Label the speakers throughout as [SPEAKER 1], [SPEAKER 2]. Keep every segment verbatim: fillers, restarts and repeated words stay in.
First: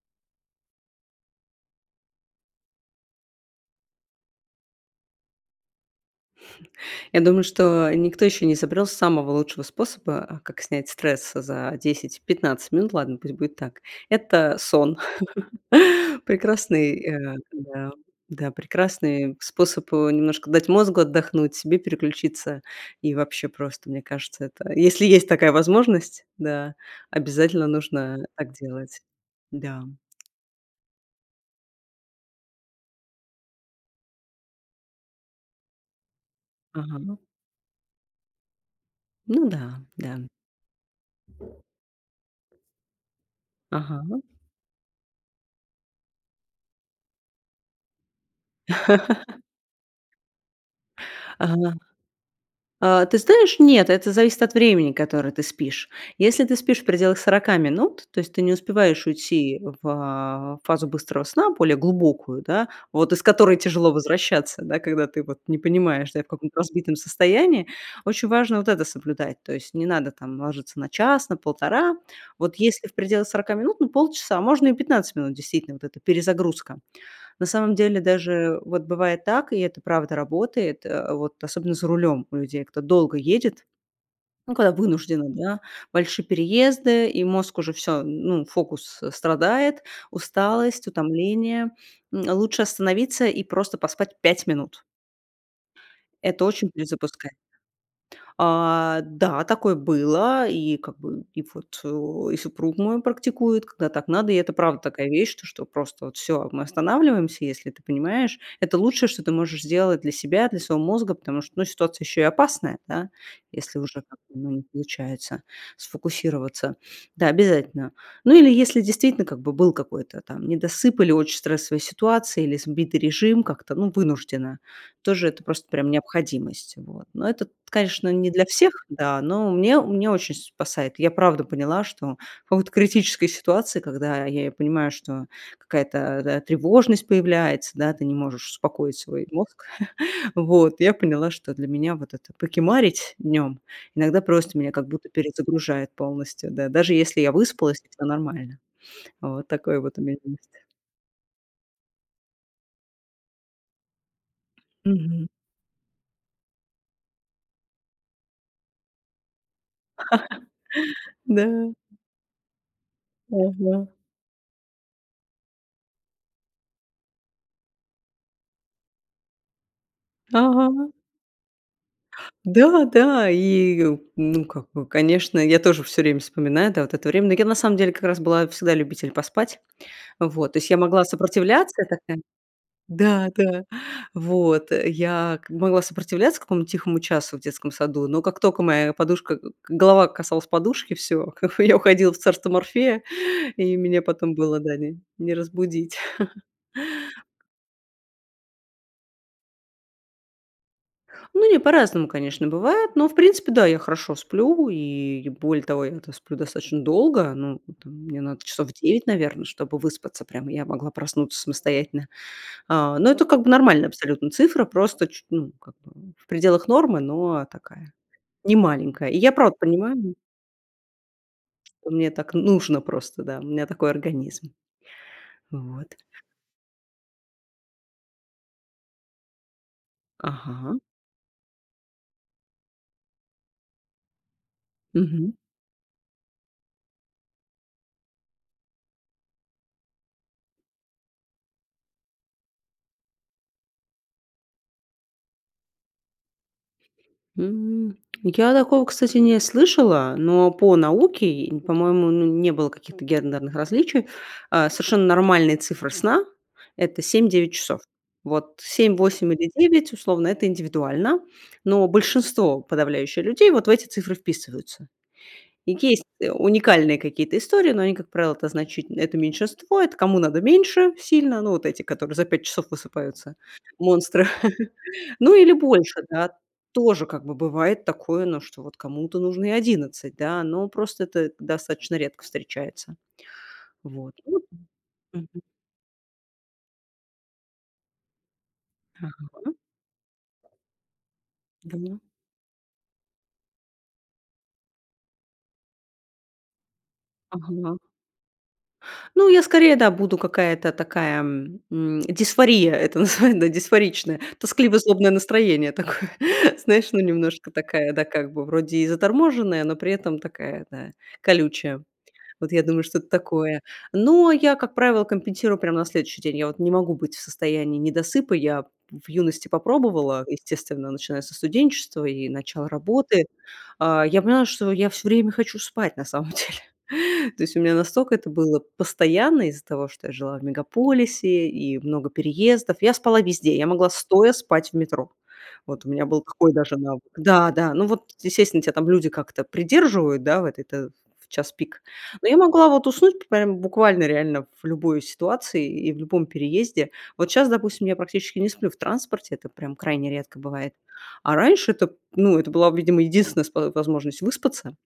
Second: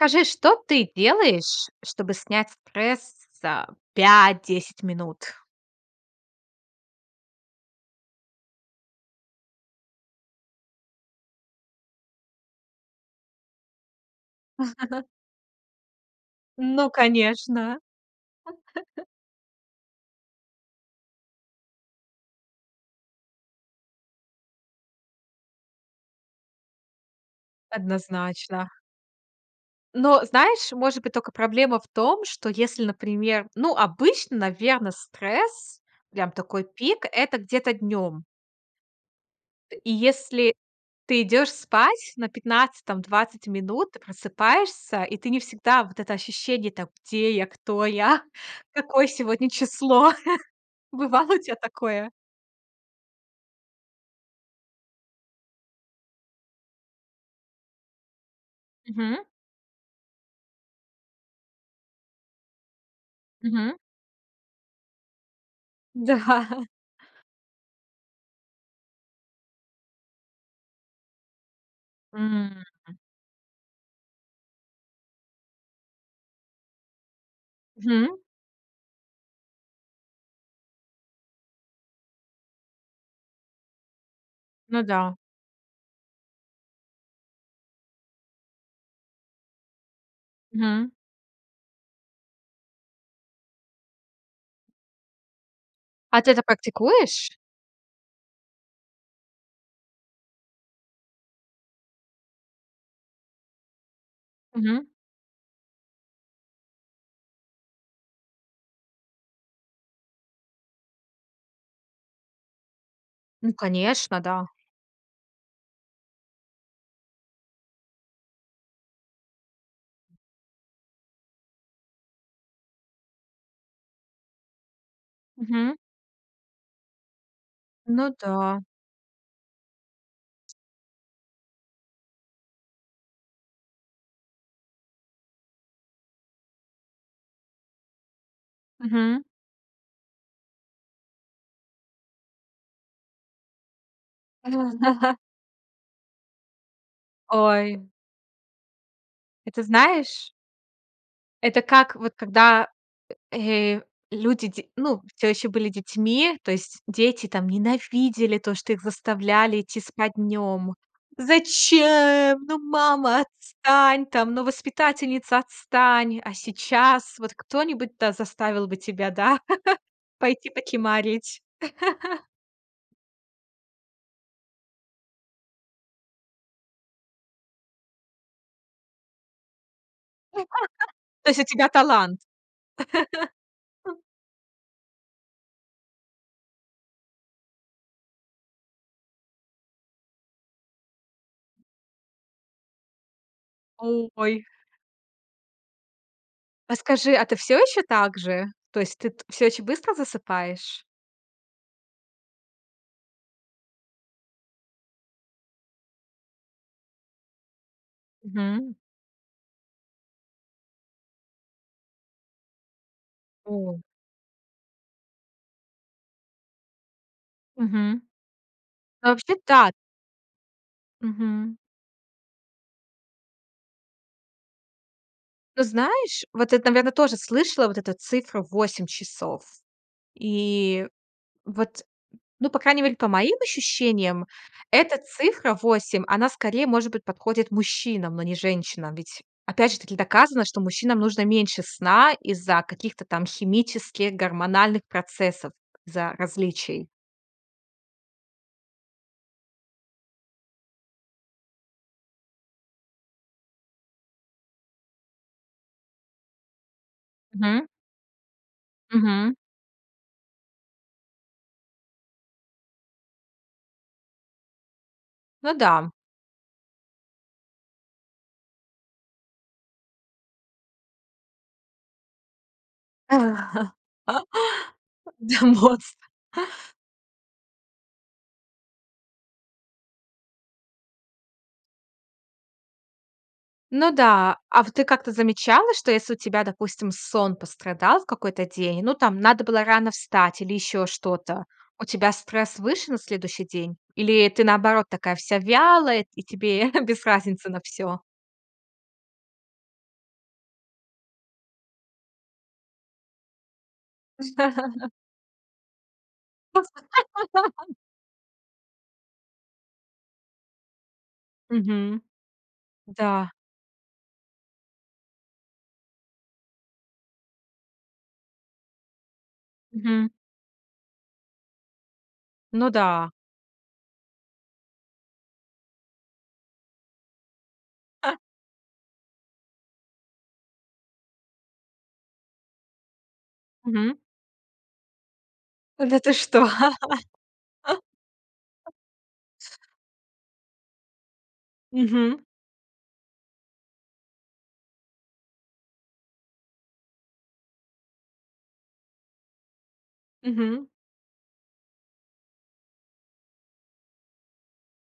[SPEAKER 1] Скажи, что ты делаешь, чтобы снять стресс за пять десять минут?
[SPEAKER 2] Я думаю, что никто ещё не изобрел самого лучшего способа, как снять стресс за десять пятнадцать минут, ладно, пусть будет так. Это сон,
[SPEAKER 1] Ну
[SPEAKER 2] прекрасный, э
[SPEAKER 1] конечно.
[SPEAKER 2] Да, да, прекрасный способ, э, немножко дать мозгу отдохнуть, себе переключиться, и вообще просто, мне кажется, это, если есть такая возможность, да, обязательно нужно так
[SPEAKER 1] Однозначно.
[SPEAKER 2] делать. Да.
[SPEAKER 1] Но, знаешь, может быть, только проблема в том, что если, например, ну, обычно, наверно, стресс, прям такой пик-
[SPEAKER 2] Ага.
[SPEAKER 1] это где-то днем.
[SPEAKER 2] Ну да,
[SPEAKER 1] И
[SPEAKER 2] да.
[SPEAKER 1] если ты идешь спать на пятнадцать там, двадцать минут, ты
[SPEAKER 2] Ага.
[SPEAKER 1] просыпаешься и ты не всегда вот это ощущение: "Так, где я, кто я, какое сегодня число?" Бывало у тя
[SPEAKER 2] Ага.
[SPEAKER 1] такое?
[SPEAKER 2] А, ты знаешь, нет, это зависит от времени, которое ты спишь. Если ты спишь в пределах сорока минут, то есть ты не успеваешь
[SPEAKER 1] Мгм.
[SPEAKER 2] уйти в, а, фазу быстрого сна, более глубокую, да, вот из которой
[SPEAKER 1] Мгм.
[SPEAKER 2] тяжело возвращаться, да, когда ты вот не понимаешь, да, и в каком-то
[SPEAKER 1] Да.
[SPEAKER 2] разбитом состоянии, очень важно вот это соблюдать. То есть не надо там ложиться на час, на полтора. Вот
[SPEAKER 1] М.
[SPEAKER 2] если в пределах сорока минут, ну, полчаса, можно и пятнадцать минут, действительно, вот эта перезагрузка. На самом деле
[SPEAKER 1] Мгм.
[SPEAKER 2] даже вот бывает так, и это правда работает, а, вот особенно за рулем у людей, кто долго едет, ну, когда
[SPEAKER 1] Ну да.
[SPEAKER 2] вынужденно, да, большие переезды, и мозг уже всё, ну, фокус, э, страдает, усталость,
[SPEAKER 1] Мгм.
[SPEAKER 2] утомление- м, лучше остановиться и просто поспать пять минут.
[SPEAKER 1] А ты это
[SPEAKER 2] Это очень
[SPEAKER 1] практикуешь?
[SPEAKER 2] перезапускает. А, да, такое было. И как бы, и вот, о, и супруг мой практикует, когда так надо. И это правда
[SPEAKER 1] Мгм.
[SPEAKER 2] такая вещь, то что просто вот всё, мы останавливаемся, если ты понимаешь. Это лучшее, что ты можешь сделать для себя, для своего мозга, потому что, ну, ситуация еще и опасная, да.
[SPEAKER 1] Ну,
[SPEAKER 2] Если уже как-то,
[SPEAKER 1] конечно, да.
[SPEAKER 2] ну, не получается сфокусироваться. Да, обязательно. Ну или если действительно как бы был какой-то там недосып или очь стрессовые ситуации, или сбитый режим, как-то, ну, вынуждено, тоже это просто
[SPEAKER 1] Мгм.
[SPEAKER 2] прям необходимость. Вот. Но это, т конечно,
[SPEAKER 1] Ну
[SPEAKER 2] не для
[SPEAKER 1] да.
[SPEAKER 2] всех, да, но у меня у меня очень спасает. Я правда поняла, что в какой-то критической ситуации, когда я и понимаю, что какая-то, да, тревожность появляется, да, ты не можешь успокоить
[SPEAKER 1] Мгм.
[SPEAKER 2] свой мозг. Вот я поняла, что для меня вот это покемарить днем- иногда
[SPEAKER 1] А,
[SPEAKER 2] просто меня как будто
[SPEAKER 1] да.
[SPEAKER 2] перезагружает полностью, да, даже если я выспалась и
[SPEAKER 1] Ой.
[SPEAKER 2] всё нормально. Вот
[SPEAKER 1] Это
[SPEAKER 2] такое вот у меня
[SPEAKER 1] знаешь
[SPEAKER 2] есть.
[SPEAKER 1] Это как вот, когда, э, люди дь ну,
[SPEAKER 2] Мгм.
[SPEAKER 1] всё еще были детьми, то есть дети там ненавидели то, что их заставляли идти спать днем:
[SPEAKER 2] Да.
[SPEAKER 1] "Зачем? Ну, мама,
[SPEAKER 2] Ага.
[SPEAKER 1] отстань там, ну, воспитательница, отстань!" А сейчас вот кто-нибудь, да, заставил бы тебя, да, пойти
[SPEAKER 2] Ага.
[SPEAKER 1] покимарить?
[SPEAKER 2] Да-да, и, ну, как бы, конечно, я тоже всё время вспоминаю, да, вот это время, но я на самом деле как раз была всегда любитель поспать. Вот, то есть я могла
[SPEAKER 1] То есть у тебя
[SPEAKER 2] сопротивляться, я
[SPEAKER 1] талант!
[SPEAKER 2] такая Да-да. Вот, я как могла сопротивляться какому-то тихому часу в детском саду, но как только моя подушка к голова касалась подушки- всё, как бы я уходила в царство Морфея и меня потом
[SPEAKER 1] Ой!
[SPEAKER 2] было, да, не, не разбудить.
[SPEAKER 1] А скажи, а ты всё еще так же? То есть ты т всё еще быстро засыпаешь?
[SPEAKER 2] Ну не, по-разному, конечно, бывает, но, в принципе- да, я хорошо сплю, и, более того, я-то сплю достаточно долго. Ну, там, мне надо часов
[SPEAKER 1] Мгм.
[SPEAKER 2] девять, наверно, чтобы выспаться прям, и я могла проснуться самостоятельно. А, но это как бы
[SPEAKER 1] О.
[SPEAKER 2] нормальная абсолютно цифра, просто чу ну, как бы в пределах нормы, но такая,
[SPEAKER 1] Мгм. А
[SPEAKER 2] немаленькая. И я
[SPEAKER 1] вообще-
[SPEAKER 2] правда
[SPEAKER 1] да
[SPEAKER 2] понимаю
[SPEAKER 1] Мгм.
[SPEAKER 2] что мне так нужно просто, да, у меня такой организм.
[SPEAKER 1] Ты
[SPEAKER 2] Вот.
[SPEAKER 1] знаешь, вот это, наверно, тоже слышала вот эту цифру- восемь часов.
[SPEAKER 2] Ага.
[SPEAKER 1] И вот, ну, по крайней мере, по моим ощущениям, эта
[SPEAKER 2] Мгм.
[SPEAKER 1] цифра восемь, она скорее, может быть, подходит мужчинам, но не женщинам. Ведь опять же таки доказано, что мужчинам нужно меньше сна из-за каких-то там химических, гормональных процессов, за различий.
[SPEAKER 2] М, я такого, кстати, не слышала, но по науке, по-моему, ну не было каких-то гендерных различий, а совершенно нормальные цифры сна- это семь девять
[SPEAKER 1] Мгм.
[SPEAKER 2] часов. Вот семь, восемь
[SPEAKER 1] Мгм.
[SPEAKER 2] или девять условно- это индивидуально, но большинство подавляющее людей вот в эти цифры вписываются.
[SPEAKER 1] Ну
[SPEAKER 2] И
[SPEAKER 1] да.
[SPEAKER 2] есть уникальные какие-то истории, но они, как правило, это значите это меньшинство, это кому надо меньше сильно. Ну вот эти, которые за пять часов высыпаются- монстры. Ну
[SPEAKER 1] Да,
[SPEAKER 2] или больше,
[SPEAKER 1] монстр.
[SPEAKER 2] да. Тоже, как бы, бывает такое, но что вот кому-то нужно и одиннадцать, да? Но просто это достаточно редко встречается.
[SPEAKER 1] Ну
[SPEAKER 2] Вот.
[SPEAKER 1] да. А в ты как-то
[SPEAKER 2] Мгм.
[SPEAKER 1] замечала, что если у тебя, допустим, сон пострадал в какой-то день, ну, там надо
[SPEAKER 2] Ага.
[SPEAKER 1] было рано встать или ещё что-то. У
[SPEAKER 2] Да.
[SPEAKER 1] тебя стресс выше на следующий день, или ты, наоборот, такая вся вялая и тебе без разницы на
[SPEAKER 2] Ага.
[SPEAKER 1] всё?
[SPEAKER 2] Ну, я скорее- да, буду какая-то такая, м, дисфория это называе да, дисфоричная. Тоскливо-злобное настроение такое, знаешь, ну, немножко такая, да, как бы вроде и заторможенная, но при этом такая, да, колючая.
[SPEAKER 1] Мгм.
[SPEAKER 2] Вот я думаю, что-то
[SPEAKER 1] Да.
[SPEAKER 2] такое. Но я, как правило, компенсирую прямо на следующий день. Я вот не могу быть в состоянии недосыпа. Я в юности
[SPEAKER 1] Мгм.
[SPEAKER 2] попробовала, естественно, начиная со студенчества и начала
[SPEAKER 1] Ну да.
[SPEAKER 2] работы. А, я поняла, что я всё время хочу спать, на самом деле. То есть у меня настолько это было постоянно, из-за того что я жила в мегаполисе, и много переездов. Я спала везде, я могла
[SPEAKER 1] Мгм.
[SPEAKER 2] стоя спать в метро. Вот у
[SPEAKER 1] Да
[SPEAKER 2] меня
[SPEAKER 1] ты
[SPEAKER 2] был
[SPEAKER 1] что!
[SPEAKER 2] какой даже навык. Да-да, ну вот, естественно, тебя там люди как-то придерживают, да, вот это в час пик.
[SPEAKER 1] Мгм.
[SPEAKER 2] Но я могла вот уснуть прям буквально реально в любой ситуации и в любом переезде. Вот щас, допустим, я практически не сплю в транспорте, это прям крайне редко
[SPEAKER 1] Мгм.
[SPEAKER 2] бывает, а раньше это, ну, это была, видимо, единственная спо возможность выспаться,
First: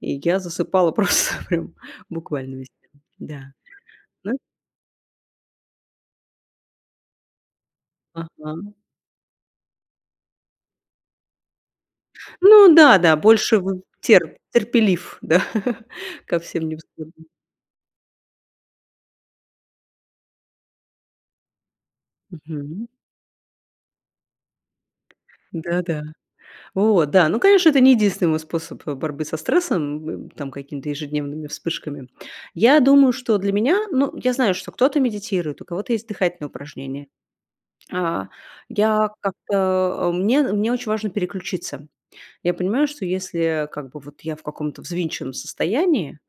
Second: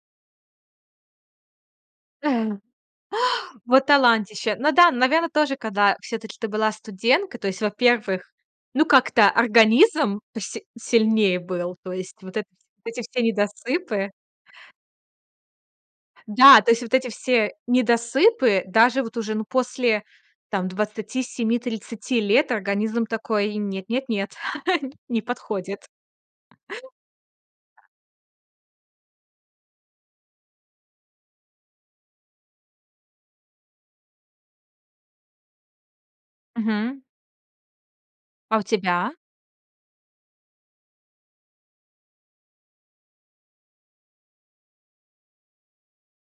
[SPEAKER 2] и я засыпала просто прям буквально везде. Да.
[SPEAKER 1] Вот
[SPEAKER 2] Ну
[SPEAKER 1] талантище! Ну да, наверно, тоже, когда всё-таки ты была студентка, то есть, во-первых,
[SPEAKER 2] Ага.
[SPEAKER 1] ну, как-то организм поси сильнее был, то есть вот этот
[SPEAKER 2] Ну
[SPEAKER 1] эти
[SPEAKER 2] да-да,
[SPEAKER 1] все
[SPEAKER 2] больше вон
[SPEAKER 1] недосыпы
[SPEAKER 2] тер терпелив, да, ко
[SPEAKER 1] Да,
[SPEAKER 2] всем
[SPEAKER 1] то есть вот эти
[SPEAKER 2] невзгодам.
[SPEAKER 1] все недосыпы, даже вот уже, ну, после там двадцати семи тридцати лет,
[SPEAKER 2] Мгм.
[SPEAKER 1] организм такой им: "Нет, нет, нет, не подходит".
[SPEAKER 2] Да-да. Вот, да, ну, конечно, это не единственный мой способ борьбы со стрессом, м, там, какими-то ежедневными вспышками. Я думаю, что для меня, ну, я знаю, что кто-то медитирует, у кого-то есть дыхательные
[SPEAKER 1] Мгм.
[SPEAKER 2] упражнения. А
[SPEAKER 1] А у
[SPEAKER 2] я
[SPEAKER 1] тебя?
[SPEAKER 2] как-то, а, мне мне очень важно переключиться. Я понимаю, что если, а, как бы вот я в каком-то взвинченном состоянии,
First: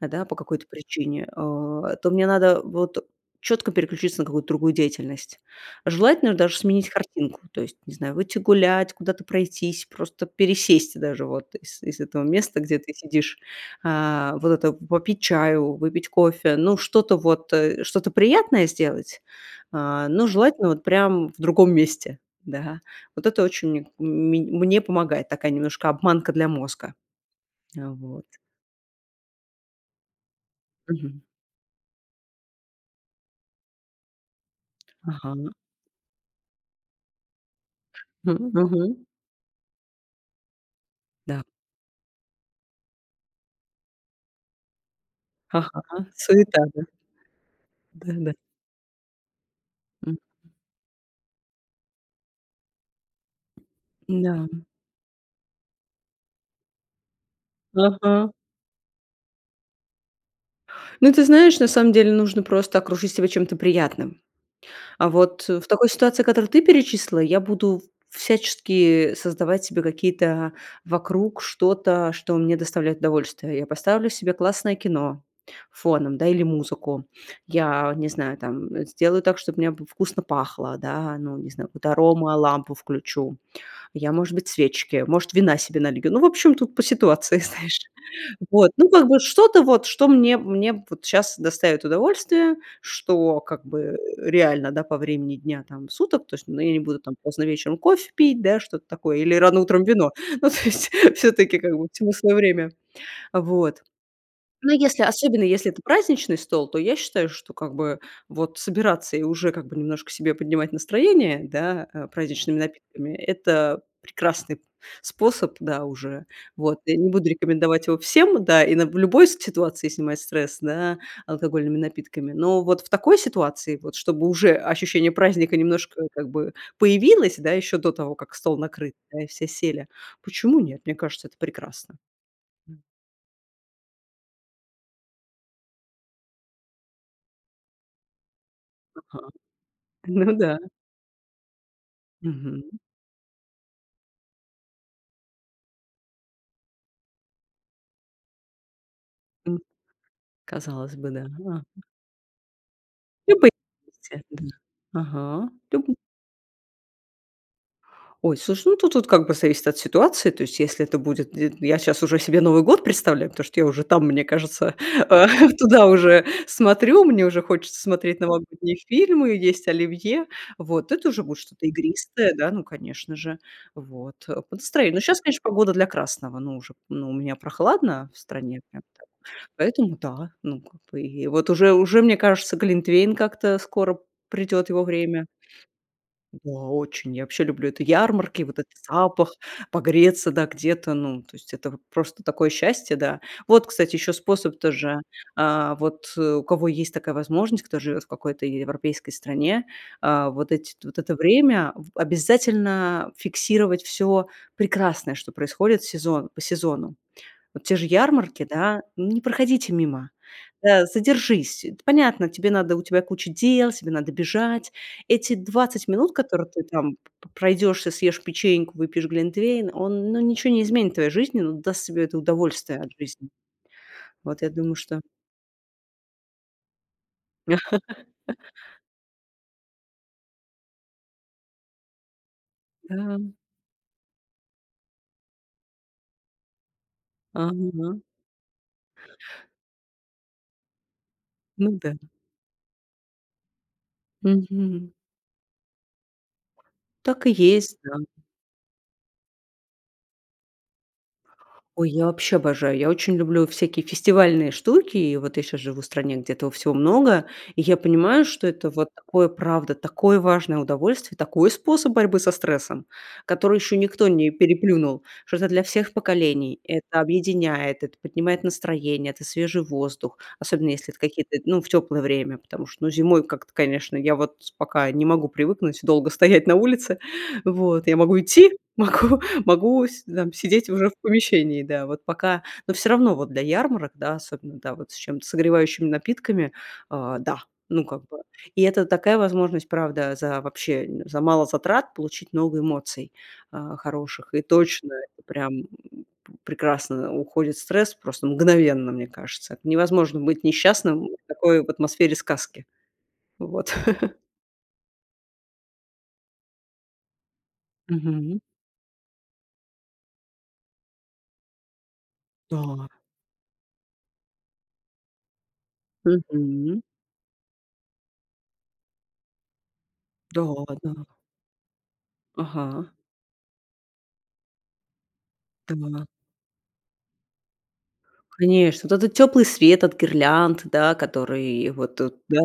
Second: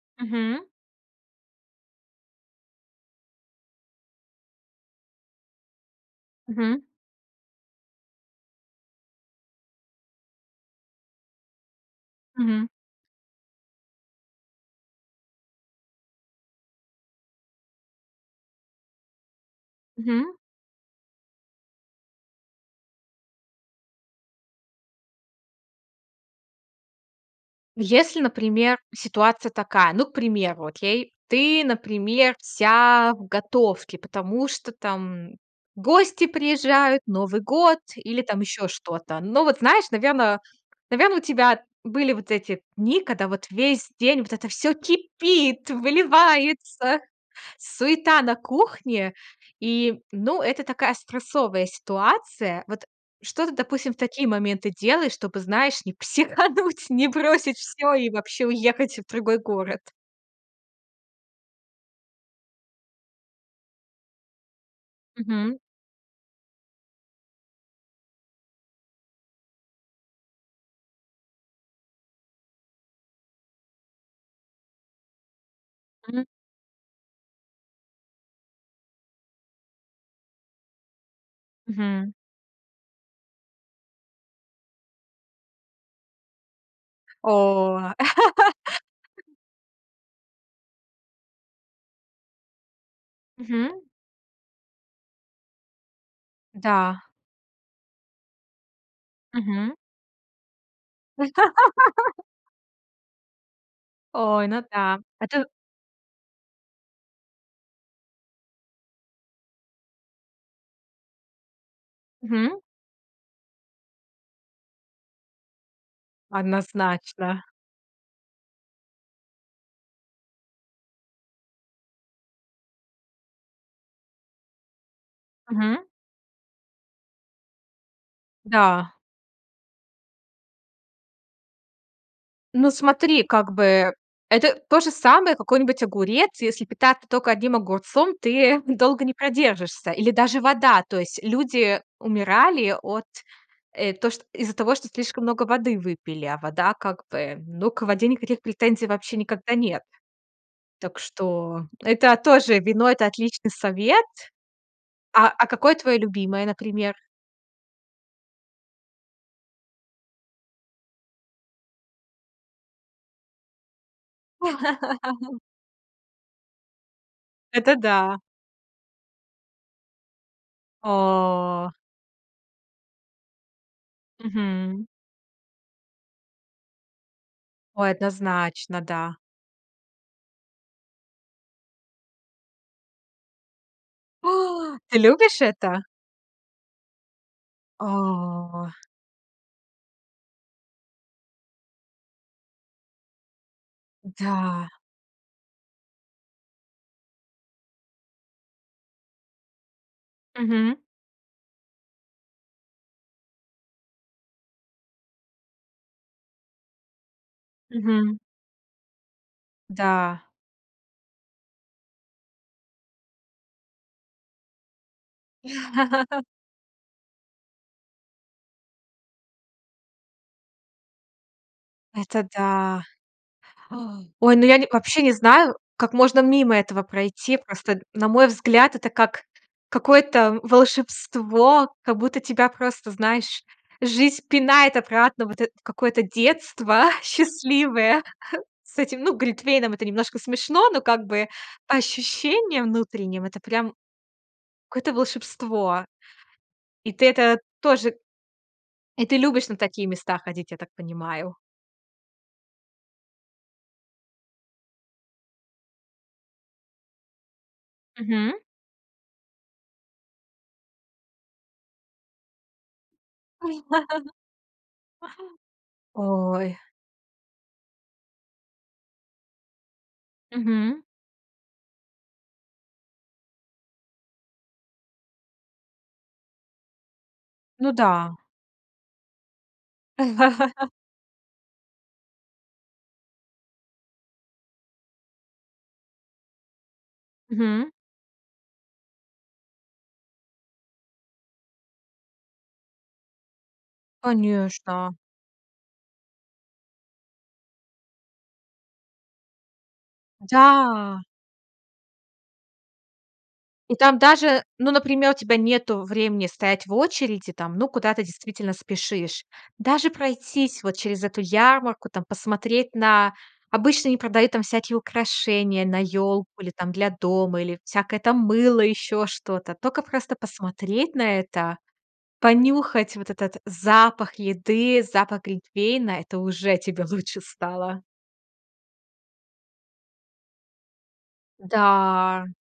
[SPEAKER 2] да, по
[SPEAKER 1] Мгм.
[SPEAKER 2] какой-то причине, а то мне надо вот четко переключиться на какую-то другую деятельность. Желательно даже
[SPEAKER 1] Мгм.
[SPEAKER 2] сменить картинку. То есть, не знаю, выйти гулять, куда-то пройтись, просто пересесть даже вот из из этого места,
[SPEAKER 1] Мгм.
[SPEAKER 2] где ты сидишь, а, вот это, попить чаю, выпить кофе, ну, что-то вот, э, что-то приятное сделать, а, но
[SPEAKER 1] Мгм.
[SPEAKER 2] желательно вот прям в другом месте, да. Вот это очень мн мень мне помогает, такая немножко обманка для мозга. А
[SPEAKER 1] Если,
[SPEAKER 2] вот.
[SPEAKER 1] например, ситуация такая. Ну, к примеру, окей.
[SPEAKER 2] Мгм.
[SPEAKER 1] Ты, например, вся в готовке, потому что, там,
[SPEAKER 2] Ага.
[SPEAKER 1] гости приезжают, Новый год или
[SPEAKER 2] М,
[SPEAKER 1] там еще
[SPEAKER 2] мгм.
[SPEAKER 1] что-то. Ну вот знаешь, наверно наверно, у
[SPEAKER 2] Да.
[SPEAKER 1] тебя были вот эти дни, когда вот весь день вот это всё кипит,
[SPEAKER 2] Ага. Суета, да?
[SPEAKER 1] выливается, суета
[SPEAKER 2] Да-да.
[SPEAKER 1] на кухне. И,
[SPEAKER 2] М.
[SPEAKER 1] ну, это такая стрессовая ситуация. Вот что ты, допустим, в такие
[SPEAKER 2] Да.
[SPEAKER 1] моменты делаешь, чтобы, знаешь, не психануть, не бросить всё и
[SPEAKER 2] Ага.
[SPEAKER 1] вообще уехать в другой город?
[SPEAKER 2] Ну, ты знаешь, на самом деле нужно просто окружить себя чем-то приятным. А, вот
[SPEAKER 1] Мгм.
[SPEAKER 2] в такой ситуации, которую ты перечислила, я буду в всячески создавать себе какие-то вокруг что-то, что мне доставляет удовольствие. Я поставлю себе классное кино фоном,
[SPEAKER 1] М.
[SPEAKER 2] да, или музыку. Я не знаю, там, э, сделаю так, чтобы у меня б вкусно пахло, да, ну, не знаю, какую-то
[SPEAKER 1] Мгм.
[SPEAKER 2] аромолампу включу. Я, может быть, свечки, может, вина себе налью. Ну, в общем, тут по
[SPEAKER 1] О.
[SPEAKER 2] ситуации, знаешь. Вот, ну, как бы что-то вот, что мне мне вот щас доставит удовольствие, что как бы,
[SPEAKER 1] Мгм.
[SPEAKER 2] э, реально, да, по времени дня, там, суток, то есть, ну, я не буду,
[SPEAKER 1] Да.
[SPEAKER 2] там, поздно вечером кофе пить, да, что-то такое, или рано
[SPEAKER 1] Мгм.
[SPEAKER 2] утром вино. Ну, то есть, все-таки как бы всему свое время. Вот.
[SPEAKER 1] Ой, ну
[SPEAKER 2] Но,
[SPEAKER 1] да.
[SPEAKER 2] если, особенно,
[SPEAKER 1] Это
[SPEAKER 2] если это праздничный стол, то я считаю, что как бы вот собираться и уже как бы немножко себе поднимать настроение, да, а, праздничными
[SPEAKER 1] Мгм.
[SPEAKER 2] напитками, это прекрасный п способ, да, уже. Вот. Я не буду
[SPEAKER 1] Однозначно.
[SPEAKER 2] рекомендовать его всем, да, и на в любой ситуации снимать стресс, да, алкогольными напитками, но вот в такой ситуации, вот, чтобы уже ощущение праздника
[SPEAKER 1] Мгм.
[SPEAKER 2] немножко как бы появилось, да, еще до того, как стол накрыт,
[SPEAKER 1] Да.
[SPEAKER 2] да, и все сели, почему нет? Мне кажется, это прекрасно.
[SPEAKER 1] Ну,
[SPEAKER 2] М.
[SPEAKER 1] смотри, как бы, это то же самое, какой-нибудь огурец. Если питаться только одним огурцом, ты долго не
[SPEAKER 2] Ага.
[SPEAKER 1] продержишься, или
[SPEAKER 2] Ну
[SPEAKER 1] даже
[SPEAKER 2] да.
[SPEAKER 1] вода. То есть люди
[SPEAKER 2] Мгм.
[SPEAKER 1] умирали от, э, то чт из-за того, что слишком много воды выпили, а вода как бы, ну, к воде никаких претензий вообще никогда
[SPEAKER 2] М.
[SPEAKER 1] нет.
[SPEAKER 2] Казалось
[SPEAKER 1] Так
[SPEAKER 2] бы, да.
[SPEAKER 1] что,
[SPEAKER 2] Ага.
[SPEAKER 1] это тоже, вино- это
[SPEAKER 2] Любы.
[SPEAKER 1] отличный совет.
[SPEAKER 2] [unintelligible]
[SPEAKER 1] А, а
[SPEAKER 2] Ага.
[SPEAKER 1] какое
[SPEAKER 2] Люб
[SPEAKER 1] твоё любимое, например?
[SPEAKER 2] Ой, слушай, ну тут вот как бы зависит от ситуации. То есть, если это будет де я щас уже себе Новый год представляю, потому что я уже, там, мне кажется, а, туда уже смотрю, мне уже
[SPEAKER 1] Это
[SPEAKER 2] хочется смотреть
[SPEAKER 1] да.
[SPEAKER 2] новогодние фильмы, есть оливье. Вот, это уже будет что-то
[SPEAKER 1] О.
[SPEAKER 2] игристое, да, ну, конечно же, вот, э, по
[SPEAKER 1] Мгм.
[SPEAKER 2] настроению. Но сейчас, конечно, погода для красного, ну, уже, ну, у меня
[SPEAKER 1] Ой,
[SPEAKER 2] прохладно в стране,
[SPEAKER 1] однозначно,
[SPEAKER 2] прям так
[SPEAKER 1] да.
[SPEAKER 2] поэтому, да, ну, как бы и вот уже уже мне кажется, глинтвейн как-то, скоро придет
[SPEAKER 1] О.
[SPEAKER 2] его
[SPEAKER 1] Ты
[SPEAKER 2] время.
[SPEAKER 1] любишь это?
[SPEAKER 2] Да, очень. Я вообще люблю это ярмарки, вот
[SPEAKER 1] О.
[SPEAKER 2] этот запах, погреться, да, где-то. Ну, то есть это вот просто такое счастье, да. Вот, кстати, еще способ
[SPEAKER 1] Да.
[SPEAKER 2] тоже. А, вот у кого есть такая возможность, кто живет в какой-то е европейской стране, а, вот эти
[SPEAKER 1] Мгм.
[SPEAKER 2] вот это время в обязательно фиксировать всё прекрасное, что происходит сезон по сезонам. Вот те же
[SPEAKER 1] Мгм.
[SPEAKER 2] ярмарки, да, не проходите мимо,
[SPEAKER 1] Да.
[SPEAKER 2] да, задержись. Это понятно, тебе надо, у тебя куча дел, тебе надо бежать. Эти двадцать минут, которые ты там п п пройдешься, съешь печеньку, выпьешь глинтвейн, он, ну, ничего не изменит в твоей жизни, но даст тебе это
[SPEAKER 1] Это
[SPEAKER 2] удовольствие
[SPEAKER 1] да!
[SPEAKER 2] от жизни.
[SPEAKER 1] Ой,
[SPEAKER 2] Вот,
[SPEAKER 1] ну,
[SPEAKER 2] я
[SPEAKER 1] я не
[SPEAKER 2] думаю, что
[SPEAKER 1] вообще не знаю как можно мимо этого пройти. Просто, на мой взгляд, это как какое-то волшебство, как будто тебя просто,
[SPEAKER 2] Да.
[SPEAKER 1] знаешь, жизнь пинает обратно, вот это в какое-то детство
[SPEAKER 2] Ага.
[SPEAKER 1] счастливое. С этим, ну, глитвейном это немножко смешно, но как бы
[SPEAKER 2] Ну
[SPEAKER 1] по
[SPEAKER 2] да.
[SPEAKER 1] ощущениям внутренним- это прям
[SPEAKER 2] Мгм.
[SPEAKER 1] какое-то волшебство, и ты
[SPEAKER 2] Так и
[SPEAKER 1] это
[SPEAKER 2] есть да.
[SPEAKER 1] тоже И ты любишь на такие места ходить, я так понимаю?
[SPEAKER 2] Ой, я вообще обожаю, я очень люблю всякие фестивальные штуки, и вот я щас живу в стране, где этого всего много. И я понимаю,
[SPEAKER 1] Мгм.
[SPEAKER 2] что это вот такое, правда, такое важное удовольствие, такой способ борьбы со стрессом, который ещё никто не переплюнул, что это для всех
[SPEAKER 1] Ой.
[SPEAKER 2] поколений. Это объединяет, это поднимает настроение, это свежий воздух, особенно
[SPEAKER 1] Мгм.
[SPEAKER 2] если это какие-то, ну, в тёплое время, потому что, ну, зимой как-то, конечно, я вот пока не могу привыкнуть долго стоять на улице.
[SPEAKER 1] Ну
[SPEAKER 2] Вот я
[SPEAKER 1] да.
[SPEAKER 2] могу идти, могу могу с да, сидеть уже в помещении, да. Вот пока, но всё равно вот для ярмарок, да, особенно, да, вот с чем-то согревающими напитками, а, да.
[SPEAKER 1] Мгм.
[SPEAKER 2] Ну, как бы, и это такая возможность, правда, за вообще, э, за мало затрат получить много эмоций, а, хороших, и точно,
[SPEAKER 1] Конечно.
[SPEAKER 2] это прям, м, п прекрасно уходит стресс, просто мгновенно, мне кажется. Это невозможно быть
[SPEAKER 1] Да!
[SPEAKER 2] несчастным в такой в атмосфере сказки. Вот.
[SPEAKER 1] И, там, даже, ну, например, у тебя нету времени стоять в очереди, там, ну, куда-то
[SPEAKER 2] Мгм.
[SPEAKER 1] действительно спешишь. Даже пройтись вот через эту ярмарку, там, посмотреть
[SPEAKER 2] Да.
[SPEAKER 1] на обычно они продают, там, всякие украшения на ёлку или, там,
[SPEAKER 2] Мгм.
[SPEAKER 1] для дома, или всякое, там, мыло, ещё что-то. Только просто
[SPEAKER 2] Да, да.
[SPEAKER 1] посмотреть на это,
[SPEAKER 2] Ага.
[SPEAKER 1] понюхать вот этот запах еды, запах глинтвейна,
[SPEAKER 2] Да.
[SPEAKER 1] это уже тебе лучше стало.
[SPEAKER 2] Конечно, вот этот тёплый свет от гирлянд, да, который вот тут,
[SPEAKER 1] Да.
[SPEAKER 2] да.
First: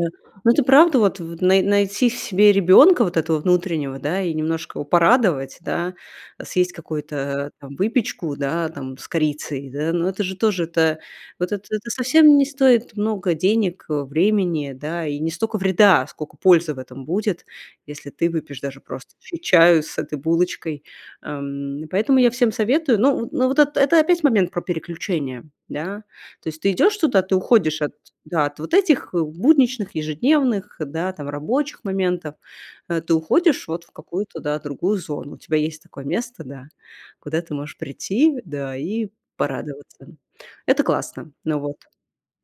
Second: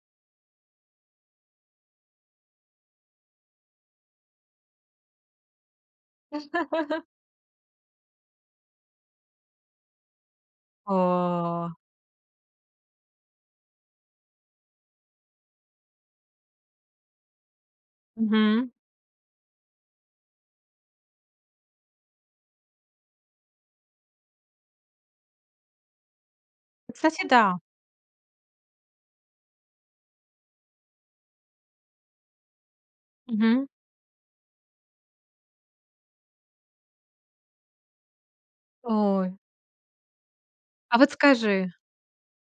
[SPEAKER 2] Ну, это правда вот вт най найти в себе ребёнка, вот этого внутреннего, да, и немножко его порадовать, да. Э, съесть какую-то, э, там, выпечку, да, там, с корицей, да, но это же тоже это, вот это
[SPEAKER 1] О.
[SPEAKER 2] это совсем не стоит много денег, э, времени, да, и не стока вреда сколько пользы в этом будет, если ты выпьешь
[SPEAKER 1] Мгм.
[SPEAKER 2] даже просто ч чаю с этой булочкой, ам, поэтому я всем советую. Ну, н ну, вот эт это опять момент про переключения, да. То есть ты идёшь туда,
[SPEAKER 1] Кстати,
[SPEAKER 2] ты
[SPEAKER 1] да.
[SPEAKER 2] уходишь от, да, от вот этих будничных ежедневных, да, там, рабочих моментов, э. Ты
[SPEAKER 1] Мгм.
[SPEAKER 2] уходишь вот в какую-то, да, другую зону. У тебя есть такое место, да, куда ты можешь прийти, да, и
[SPEAKER 1] Ой.
[SPEAKER 2] порадоваться. Это
[SPEAKER 1] А вот
[SPEAKER 2] классно. Ну
[SPEAKER 1] скажи.
[SPEAKER 2] вот.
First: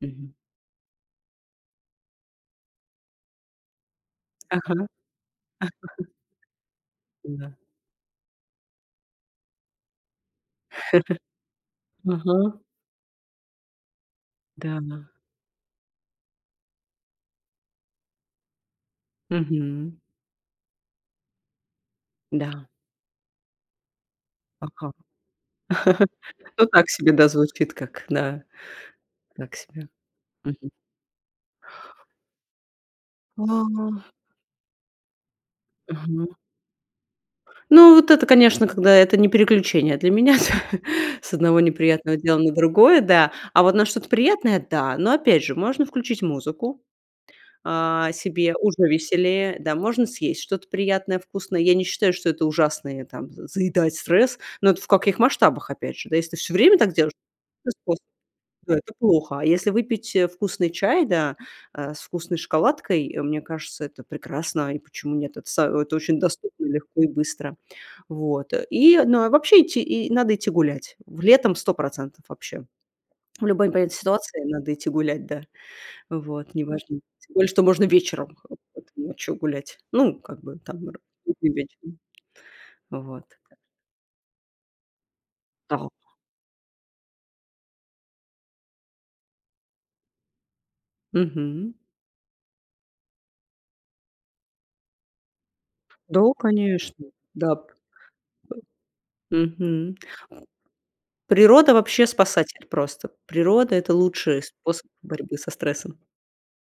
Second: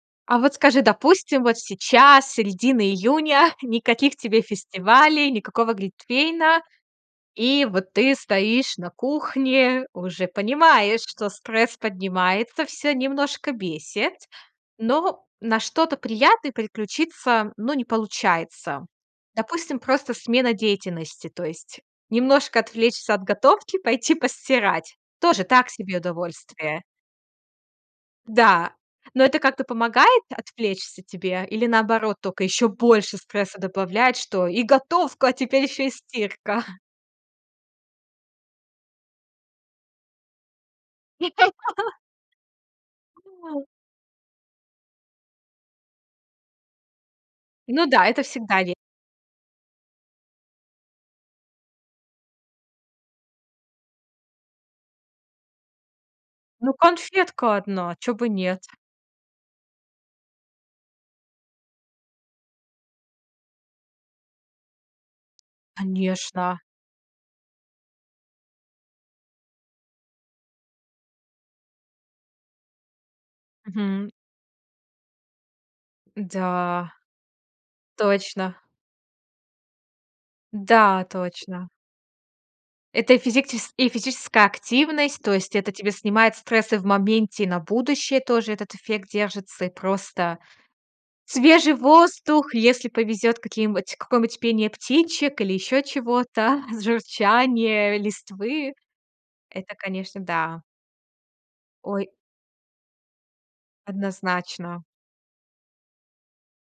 [SPEAKER 2] Мгм.
[SPEAKER 1] А вот скажи, допустим, вот сейчас, с середины июня, никаких тебе
[SPEAKER 2] Ага.
[SPEAKER 1] фестивалей, никакого глинтвейна.
[SPEAKER 2] Да.
[SPEAKER 1] И вот ты стоишь на кухне, уже понимаешь, что стресс
[SPEAKER 2] Ага.
[SPEAKER 1] поднимается, всё немножко бесит,
[SPEAKER 2] Да.
[SPEAKER 1] но на что-то приятное переключиться, ну, не получается. Допустим,
[SPEAKER 2] Мгм.
[SPEAKER 1] просто смена деятельности, то есть немножко
[SPEAKER 2] Да.
[SPEAKER 1] отвлечься от готовки, пойти
[SPEAKER 2] Ага.
[SPEAKER 1] постирать, тоже так себе
[SPEAKER 2] Ну,
[SPEAKER 1] удовольствие?
[SPEAKER 2] так себе, да, звучит как, да.
[SPEAKER 1] Да. Но это
[SPEAKER 2] Так
[SPEAKER 1] как-то
[SPEAKER 2] себе.
[SPEAKER 1] помогает
[SPEAKER 2] Мгм.
[SPEAKER 1] отвлечься тебе, или наоборот только ещё больше стресса
[SPEAKER 2] А.
[SPEAKER 1] добавляет, что и готовка, а теперь ещё и
[SPEAKER 2] Мгм.
[SPEAKER 1] стирка?
[SPEAKER 2] Ну вот это, конечно, когда это не переключение для меня, с с одного неприятного дела на другое, да. А
[SPEAKER 1] Понимаю.
[SPEAKER 2] вот на что-то приятное, да, но опять же, можно включить музыку,
[SPEAKER 1] Ну да.
[SPEAKER 2] а,
[SPEAKER 1] Это
[SPEAKER 2] себе,
[SPEAKER 1] всегда ви
[SPEAKER 2] уже веселее, да, можно съесть что-то приятное, вкусное. Я не считаю, что это ужасное, там, заедать стресс. Но это в каких масштабах, опять же, да. Если ты все
[SPEAKER 1] Ну
[SPEAKER 2] время так делаешь,,
[SPEAKER 1] конфетка одна, а
[SPEAKER 2] [unintelligible]
[SPEAKER 1] чё бы нет?
[SPEAKER 2] да,
[SPEAKER 1] Тя
[SPEAKER 2] это плохо. А если выпить, э, вкусный чай, да, э, с вкусной шоколадкой, мне кажется, это прекрасно. И почему нет? Это са это очень
[SPEAKER 1] Конечно!
[SPEAKER 2] доступно, легко и быстро. Вот, э, и, ну, а вообще идти, и надо идти гулять, в летом сто процентов вообще. В любой непонятной
[SPEAKER 1] Мгм.
[SPEAKER 2] ситуации надо идти гулять, да. Вот,
[SPEAKER 1] Да.
[SPEAKER 2] неважно. Тем более, что можно вечером,
[SPEAKER 1] Точно.
[SPEAKER 2] вот ночью гулять. Ну, как бы там и
[SPEAKER 1] Да,
[SPEAKER 2] работать не
[SPEAKER 1] точно.
[SPEAKER 2] вечером.
[SPEAKER 1] Это и
[SPEAKER 2] Вот, так что
[SPEAKER 1] физикчес и физическая активность, то есть это
[SPEAKER 2] Да.
[SPEAKER 1] тебе снимает стрессы в моменте, и на будущее тоже этот эффект держится, и просто
[SPEAKER 2] Мгм.
[SPEAKER 1] свежий воздух, если повезет, какие-нибудь какое-нибудь пение птичек, или еще
[SPEAKER 2] Да,
[SPEAKER 1] чего-то,
[SPEAKER 2] конечно, да. П
[SPEAKER 1] журчание листвы
[SPEAKER 2] э
[SPEAKER 1] это,
[SPEAKER 2] Мгм.
[SPEAKER 1] конечно, да.
[SPEAKER 2] Природа вообще
[SPEAKER 1] Ой.
[SPEAKER 2] спасатель просто. Природа- это лучший
[SPEAKER 1] Однозначно.
[SPEAKER 2] способ борьбы со стрессом.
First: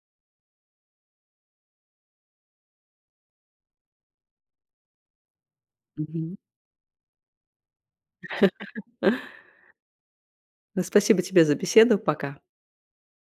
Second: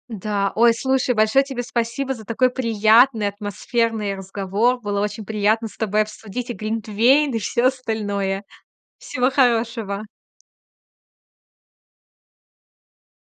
[SPEAKER 1] Да. Ой, слушай, большое тебе спасибо за такой приятный, атмосферный разговор. Было очень приятно с тобой
[SPEAKER 2] Мгм.
[SPEAKER 1] обсудить и глинтвейн, и всё остальное. Всего хорошего!
[SPEAKER 2] Ну, спасибо тебе за беседу! Пока!